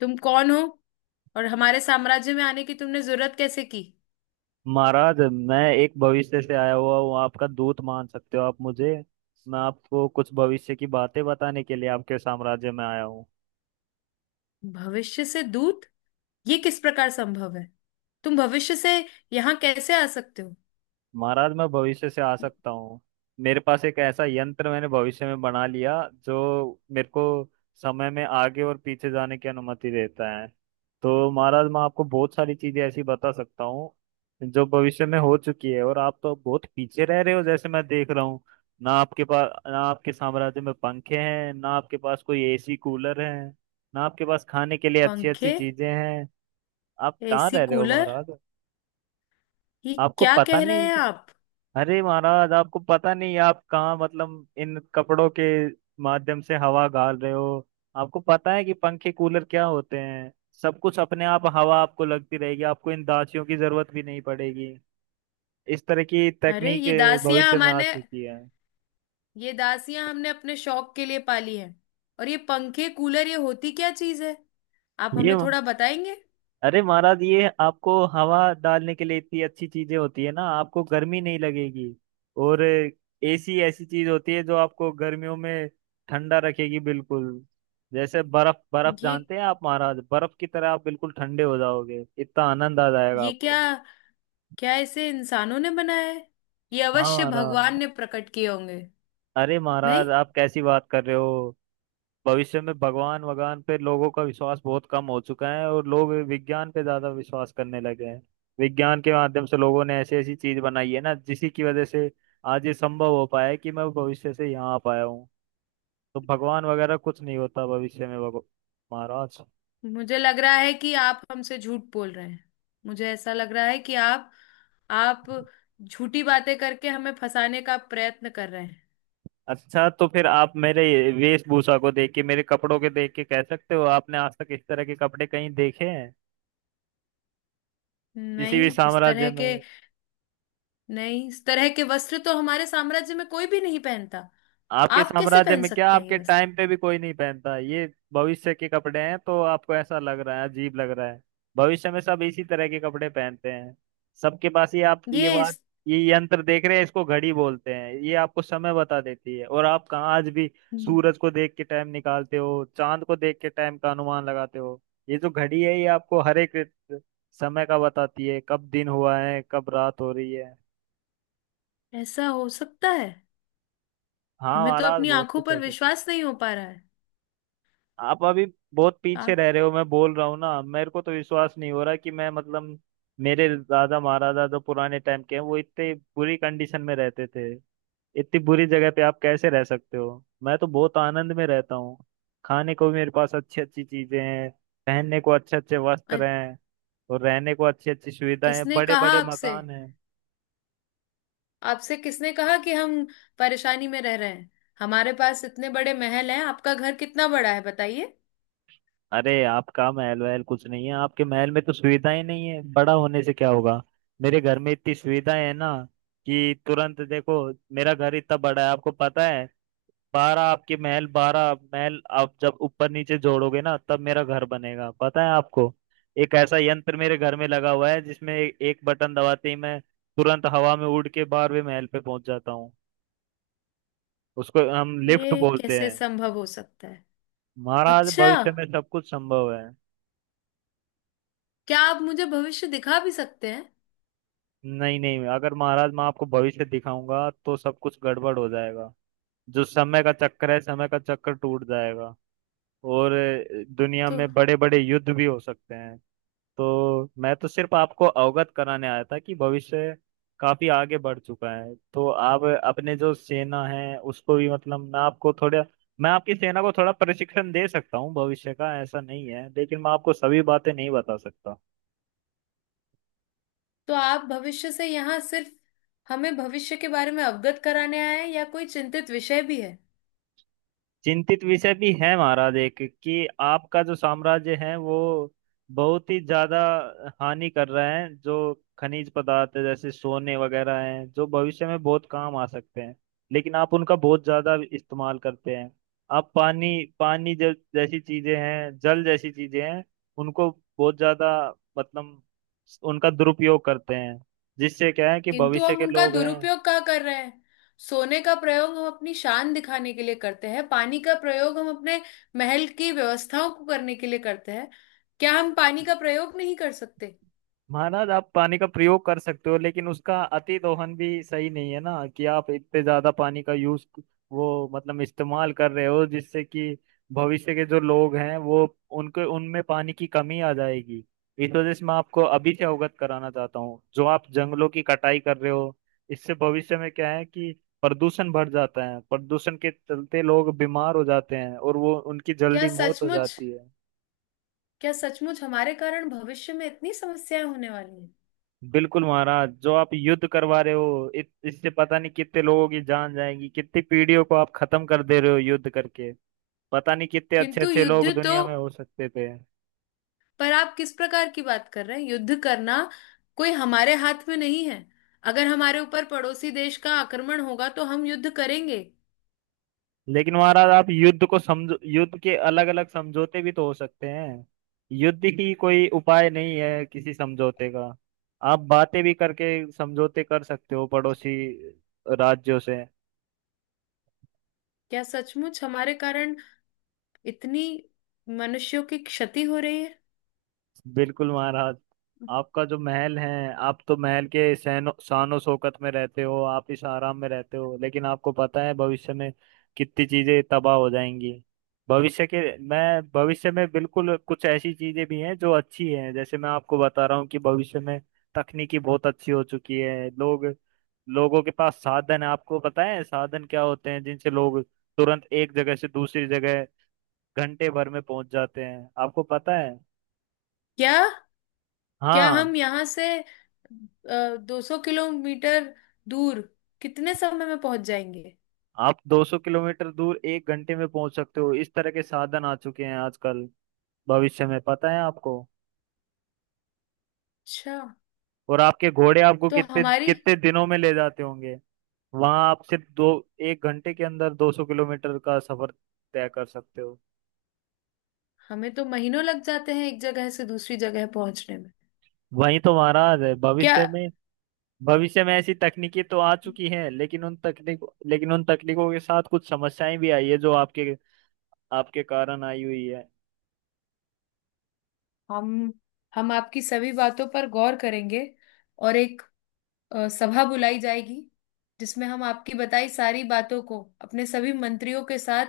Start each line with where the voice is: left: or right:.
left: तुम कौन हो? और हमारे साम्राज्य में आने की तुमने जरूरत कैसे की?
right: महाराज मैं एक भविष्य से आया हुआ हूँ। आपका दूत मान सकते हो आप मुझे। मैं आपको कुछ भविष्य की बातें बताने के लिए आपके साम्राज्य में आया हूँ।
left: भविष्य से दूत? ये किस प्रकार संभव है? तुम भविष्य से यहाँ कैसे आ सकते हो?
right: महाराज मैं भविष्य से आ सकता हूँ। मेरे पास एक ऐसा यंत्र मैंने भविष्य में बना लिया जो मेरे को समय में आगे और पीछे जाने की अनुमति देता है। तो महाराज मैं आपको बहुत सारी चीजें ऐसी बता सकता हूँ जो भविष्य में हो चुकी है। और आप तो बहुत पीछे रह रहे हो जैसे मैं देख रहा हूँ। ना आपके पास ना आपके साम्राज्य में पंखे हैं, ना आपके पास कोई एसी कूलर है, ना आपके पास खाने के लिए अच्छी अच्छी
left: पंखे?
right: चीजें हैं। आप कहाँ
left: एसी
right: रह रहे हो
left: कूलर?
right: महाराज।
left: ये
right: आपको
left: क्या
right: पता
left: कह रहे
right: नहीं।
left: हैं आप?
right: अरे महाराज आपको पता नहीं आप कहाँ, मतलब इन कपड़ों के माध्यम से हवा गाल रहे हो। आपको पता है कि पंखे कूलर क्या होते हैं। सब कुछ अपने आप हवा आपको लगती रहेगी, आपको इन दासियों की जरूरत भी नहीं पड़ेगी। इस तरह की
left: अरे
right: तकनीक
left: ये दासियां
right: भविष्य में आ
left: हमारे
right: चुकी है।
left: ये दासियां हमने अपने शौक के लिए पाली है। और ये पंखे कूलर, ये होती क्या चीज है? आप
right: ये
left: हमें थोड़ा बताएंगे?
right: अरे महाराज ये आपको हवा डालने के लिए इतनी अच्छी चीजें होती है ना, आपको गर्मी नहीं लगेगी। और एसी ऐसी चीज होती है जो आपको गर्मियों में ठंडा रखेगी बिल्कुल। जैसे बर्फ, बर्फ
left: ये
right: जानते हैं आप महाराज, बर्फ की तरह आप बिल्कुल ठंडे हो जाओगे, इतना आनंद आ जाएगा
left: ये क्या?
right: आपको।
left: क्या इसे इंसानों ने बनाया है? ये
right: हाँ
left: अवश्य
right: महाराज।
left: भगवान ने प्रकट किए होंगे।
right: अरे
left: नहीं,
right: महाराज आप कैसी बात कर रहे हो। भविष्य में भगवान वगवान पे लोगों का विश्वास बहुत कम हो चुका है और लोग विज्ञान पे ज्यादा विश्वास करने लगे हैं। विज्ञान के माध्यम से लोगों ने ऐसी ऐसी चीज बनाई है ना जिसी की वजह से आज ये संभव हो पाया है कि मैं भविष्य से यहाँ आ पाया हूँ। तो भगवान वगैरह कुछ नहीं होता भविष्य में। महाराज
left: मुझे लग रहा है कि आप हमसे झूठ बोल रहे हैं। मुझे ऐसा लग रहा है कि आप झूठी बातें करके हमें फंसाने का प्रयत्न कर रहे हैं।
right: अच्छा तो फिर आप मेरे वेशभूषा को देख के, मेरे कपड़ों के देख के कह सकते हो, आपने आज तक इस तरह के कपड़े कहीं देखे हैं किसी भी
left: नहीं इस
right: साम्राज्य
left: तरह के
right: में?
left: नहीं, इस तरह के वस्त्र तो हमारे साम्राज्य में कोई भी नहीं पहनता।
right: आपके
left: आप कैसे
right: साम्राज्य
left: पहन
right: में क्या
left: सकते हैं
right: आपके
left: ये वस्त्र?
right: टाइम पे भी कोई नहीं पहनता है। ये भविष्य के कपड़े हैं, तो आपको ऐसा लग रहा है, अजीब लग रहा है। भविष्य में सब इसी तरह के कपड़े पहनते हैं। सबके पास ये आप ये
left: ये
right: बात,
left: इस
right: ये यंत्र देख रहे हैं, इसको घड़ी बोलते हैं। ये आपको समय बता देती है। और आप कहाँ आज भी
left: हम्म,
right: सूरज को देख के टाइम निकालते हो, चांद को देख के टाइम का अनुमान लगाते हो। ये जो घड़ी है ये आपको हर एक समय का बताती है, कब दिन हुआ है, कब रात हो रही है।
left: ऐसा हो सकता है?
right: हाँ
left: हमें तो
right: महाराज
left: अपनी
right: बहुत
left: आंखों
right: कुछ
left: पर
right: हो।
left: विश्वास नहीं हो पा रहा है।
right: आप अभी बहुत
left: आ,
right: पीछे रह रहे हो, मैं बोल रहा हूँ ना। मेरे को तो विश्वास नहीं हो रहा कि मैं, मतलब मेरे दादा महाराजा जो पुराने टाइम के हैं, वो इतने बुरी कंडीशन में रहते थे। इतनी बुरी जगह पे आप कैसे रह सकते हो। मैं तो बहुत आनंद में रहता हूँ। खाने को भी मेरे पास अच्छी अच्छी चीजें हैं, पहनने को अच्छे अच्छे वस्त्र
left: अ-
right: हैं, और रहने को अच्छी अच्छी सुविधाएं हैं,
left: किसने
right: बड़े
left: कहा
right: बड़े
left: आपसे?
right: मकान हैं।
left: आपसे किसने कहा कि हम परेशानी में रह रहे हैं? हमारे पास इतने बड़े महल हैं। आपका घर कितना बड़ा है, बताइए।
right: अरे आपका महल वहल कुछ नहीं है। आपके महल में तो सुविधाएं नहीं है, बड़ा होने से क्या होगा। मेरे घर में इतनी सुविधाएं है ना कि तुरंत देखो, मेरा घर इतना बड़ा है आपको पता है। बारह आपके महल, बारह महल आप जब ऊपर नीचे जोड़ोगे ना, तब मेरा घर बनेगा, पता है आपको। एक ऐसा यंत्र मेरे घर में लगा हुआ है जिसमें एक बटन दबाते ही मैं तुरंत हवा में उड़ के बारहवें महल पे पहुंच जाता हूँ। उसको हम लिफ्ट
left: ये
right: बोलते
left: कैसे
right: हैं।
left: संभव हो सकता है?
right: महाराज
left: अच्छा,
right: भविष्य में सब कुछ संभव है।
left: क्या आप मुझे भविष्य दिखा भी सकते हैं?
right: नहीं नहीं, अगर महाराज मैं आपको भविष्य दिखाऊंगा तो सब कुछ गड़बड़ हो जाएगा। जो समय का चक्कर है, समय का चक्कर टूट जाएगा और दुनिया
left: तो
right: में बड़े बड़े युद्ध भी हो सकते हैं। तो मैं तो सिर्फ आपको अवगत कराने आया था कि भविष्य काफी आगे बढ़ चुका है। तो आप अपने जो सेना है उसको भी, मतलब मैं आपको थोड़ा, मैं आपकी सेना को थोड़ा प्रशिक्षण दे सकता हूँ भविष्य का, ऐसा नहीं है लेकिन मैं आपको सभी बातें नहीं बता सकता।
left: तो आप भविष्य से यहाँ सिर्फ हमें भविष्य के बारे में अवगत कराने आए हैं या कोई चिंतित विषय भी है?
right: चिंतित विषय भी है महाराज एक, कि आपका जो साम्राज्य है वो बहुत ही ज्यादा हानि कर रहा है। जो खनिज पदार्थ है, जैसे सोने वगैरह हैं, जो भविष्य में बहुत काम आ सकते हैं, लेकिन आप उनका बहुत ज्यादा इस्तेमाल करते हैं। आप पानी, पानी जो जैसी चीजें हैं, जल जैसी चीजें हैं, उनको बहुत ज्यादा, मतलब उनका दुरुपयोग करते हैं। जिससे क्या है कि
left: किंतु
right: भविष्य
left: हम
right: के
left: उनका
right: लोग हैं।
left: दुरुपयोग क्या कर रहे हैं? सोने का प्रयोग हम अपनी शान दिखाने के लिए करते हैं, पानी का प्रयोग हम अपने महल की व्यवस्थाओं को करने के लिए करते हैं। क्या हम पानी का प्रयोग नहीं कर सकते?
right: महाराज आप पानी का प्रयोग कर सकते हो, लेकिन उसका अति दोहन भी सही नहीं है ना। कि आप इतने ज्यादा पानी का यूज, वो मतलब इस्तेमाल कर रहे हो जिससे कि भविष्य के जो लोग हैं वो, उनके उनमें पानी की कमी आ जाएगी। इस वजह से मैं आपको अभी से अवगत कराना चाहता हूँ। जो आप जंगलों की कटाई कर रहे हो, इससे भविष्य में क्या है कि प्रदूषण बढ़ जाता है। प्रदूषण के चलते लोग बीमार हो जाते हैं और वो उनकी
left: क्या
right: जल्दी मौत हो
left: सचमुच
right: जाती है।
left: क्या सचमुच हमारे कारण भविष्य में इतनी समस्याएं होने वाली हैं?
right: बिल्कुल महाराज, जो आप युद्ध करवा रहे हो, इससे पता नहीं कितने लोगों की जान जाएगी, कितनी पीढ़ियों को आप खत्म कर दे रहे हो युद्ध करके। पता नहीं कितने अच्छे
left: किंतु
right: अच्छे
left: युद्ध
right: लोग
left: तो,
right: दुनिया में हो सकते थे।
left: पर आप किस प्रकार की बात कर रहे हैं? युद्ध करना कोई हमारे हाथ में नहीं है। अगर हमारे ऊपर पड़ोसी देश का आक्रमण होगा तो हम युद्ध करेंगे।
right: लेकिन महाराज आप युद्ध को समझो, युद्ध के अलग अलग समझौते भी तो हो सकते हैं। युद्ध ही कोई उपाय नहीं है किसी समझौते का। आप बातें भी करके समझौते कर सकते हो पड़ोसी राज्यों से।
left: क्या सचमुच हमारे कारण इतनी मनुष्यों की क्षति हो रही है?
right: बिल्कुल महाराज, आपका जो महल है, आप तो महल के सैनो शानो शौकत में रहते हो, आप इस आराम में रहते हो, लेकिन आपको पता है भविष्य में कितनी चीजें तबाह हो जाएंगी। भविष्य के, मैं भविष्य में बिल्कुल कुछ ऐसी चीजें भी हैं जो अच्छी हैं, जैसे मैं आपको बता रहा हूँ कि भविष्य में तकनीकी बहुत अच्छी हो चुकी है। लोग, लोगों के पास साधन है। आपको पता है साधन क्या होते हैं, जिनसे लोग तुरंत एक जगह से दूसरी जगह घंटे भर में पहुंच जाते हैं, आपको पता है।
left: क्या क्या
right: हाँ,
left: हम यहाँ से 200 किलोमीटर दूर कितने समय में पहुंच जाएंगे?
right: आप 200 किलोमीटर दूर एक घंटे में पहुंच सकते हो। इस तरह के साधन आ चुके हैं आजकल भविष्य में, पता है आपको।
left: अच्छा।
right: और आपके घोड़े आपको
left: तो
right: कितने
left: हमारी
right: कितने दिनों में ले जाते होंगे। वहां आप सिर्फ दो, एक घंटे के अंदर 200 किलोमीटर का सफर तय कर सकते हो।
left: हमें तो महीनों लग जाते हैं एक जगह से दूसरी जगह पहुंचने में।
right: वही तो महाराज है
left: क्या
right: भविष्य में। भविष्य में ऐसी तकनीकी तो आ चुकी हैं, लेकिन उन तकनीक, लेकिन उन तकनीकों के साथ कुछ समस्याएं भी आई है जो आपके, आपके कारण आई हुई है।
left: हम हम आपकी सभी बातों पर गौर करेंगे। और एक सभा बुलाई जाएगी जिसमें हम आपकी बताई सारी बातों को अपने सभी मंत्रियों के साथ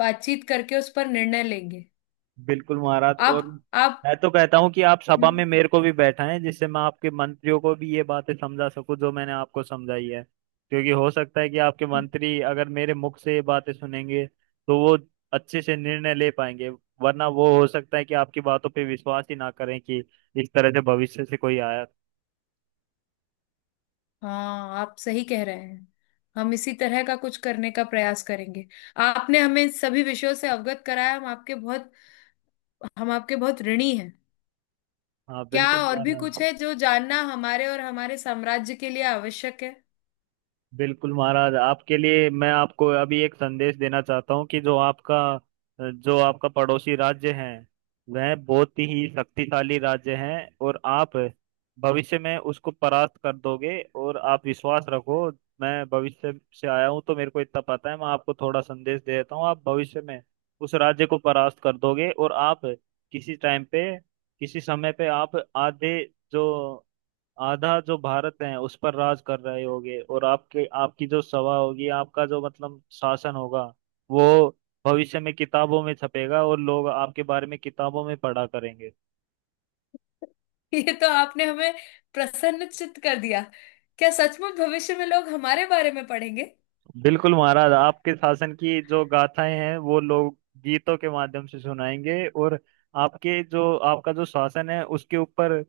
left: बातचीत करके उस पर निर्णय लेंगे।
right: बिल्कुल महाराज।
left: आप
right: और
left: आप
right: मैं तो कहता हूँ कि आप सभा में मेरे को भी बैठाएं, जिससे मैं आपके मंत्रियों को भी ये बातें समझा सकूं जो मैंने आपको समझाई है। क्योंकि हो सकता है कि आपके मंत्री अगर मेरे मुख से ये बातें सुनेंगे तो वो अच्छे से निर्णय ले पाएंगे। वरना वो हो सकता है कि आपकी बातों पे विश्वास ही ना करें कि इस तरह से भविष्य से कोई आया।
left: हाँ, आप सही कह रहे हैं। हम इसी तरह का कुछ करने का प्रयास करेंगे। आपने हमें इन सभी विषयों से अवगत कराया। हम आपके बहुत ऋणी हैं।
right: हाँ
left: क्या
right: बिल्कुल
left: और भी
right: महाराज।
left: कुछ है जो जानना हमारे और हमारे साम्राज्य के लिए आवश्यक है?
right: बिल्कुल महाराज, आपके लिए मैं आपको अभी एक संदेश देना चाहता हूँ कि जो आपका, जो आपका पड़ोसी राज्य है, वह बहुत ही शक्तिशाली राज्य है, और आप भविष्य में उसको परास्त कर दोगे। और आप विश्वास रखो, मैं भविष्य से आया हूँ तो मेरे को इतना पता है। मैं आपको थोड़ा संदेश दे देता हूँ, आप भविष्य में उस राज्य को परास्त कर दोगे। और आप किसी टाइम पे, किसी समय पे आप आधे, जो आधा जो भारत है उस पर राज कर रहे होगे। और आपके, आपकी जो सभा होगी, आपका जो मतलब शासन होगा, वो भविष्य में किताबों में छपेगा और लोग आपके बारे में किताबों में पढ़ा करेंगे।
left: ये तो आपने हमें प्रसन्नचित्त कर दिया। क्या सचमुच भविष्य में लोग हमारे बारे में पढ़ेंगे?
right: बिल्कुल महाराज, आपके शासन की जो गाथाएं हैं वो लोग गीतों के माध्यम से सुनाएंगे। और आपके जो, आपका जो शासन है उसके ऊपर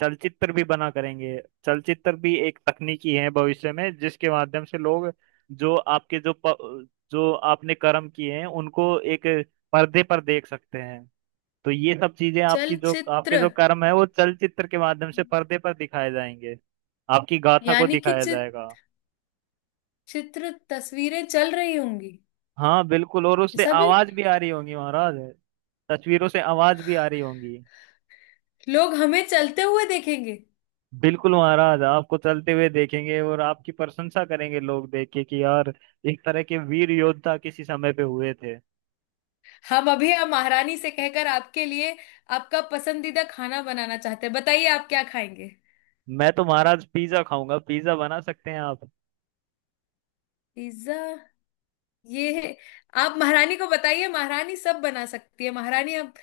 right: चलचित्र भी बना करेंगे। चलचित्र भी एक तकनीकी है भविष्य में, जिसके माध्यम से लोग जो आपके जो आपने कर्म किए हैं उनको एक पर्दे पर देख सकते हैं। तो ये सब चीजें आपकी जो, आपके
left: चलचित्र?
right: जो कर्म है वो चलचित्र के माध्यम से पर्दे पर दिखाए जाएंगे। आपकी गाथा को
left: यानी कि
right: दिखाया जाएगा।
left: चित्र तस्वीरें चल रही होंगी?
right: हाँ बिल्कुल, और उससे
left: ऐसा भी?
right: आवाज भी आ रही होंगी महाराज। तस्वीरों से आवाज भी आ रही होंगी।
left: लोग हमें चलते हुए देखेंगे?
right: बिल्कुल महाराज, आपको चलते हुए देखेंगे और आपकी प्रशंसा करेंगे लोग, देख के कि यार एक तरह के वीर योद्धा किसी समय पे हुए थे।
left: हम अभी आप महारानी से कहकर आपके लिए आपका पसंदीदा खाना बनाना चाहते हैं। बताइए, आप क्या खाएंगे?
right: मैं तो महाराज पिज्जा खाऊंगा, पिज्जा बना सकते हैं आप।
left: पिज्जा? ये है। आप महारानी को बताइए, महारानी सब बना सकती है। महारानी आप,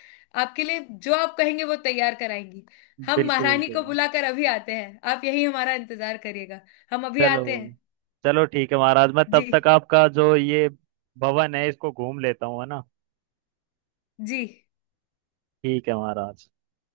left: आपके लिए जो आप कहेंगे वो तैयार कराएंगी। हम
right: बिल्कुल
left: महारानी
right: बिल्कुल।
left: को बुलाकर अभी आते हैं। आप यही हमारा इंतजार करिएगा। हम अभी
right: चलो,
left: आते हैं।
right: चलो ठीक है महाराज, मैं
left: जी।
right: तब तक आपका जो ये भवन है इसको घूम लेता हूँ, है ना।
left: जी।
right: ठीक है महाराज।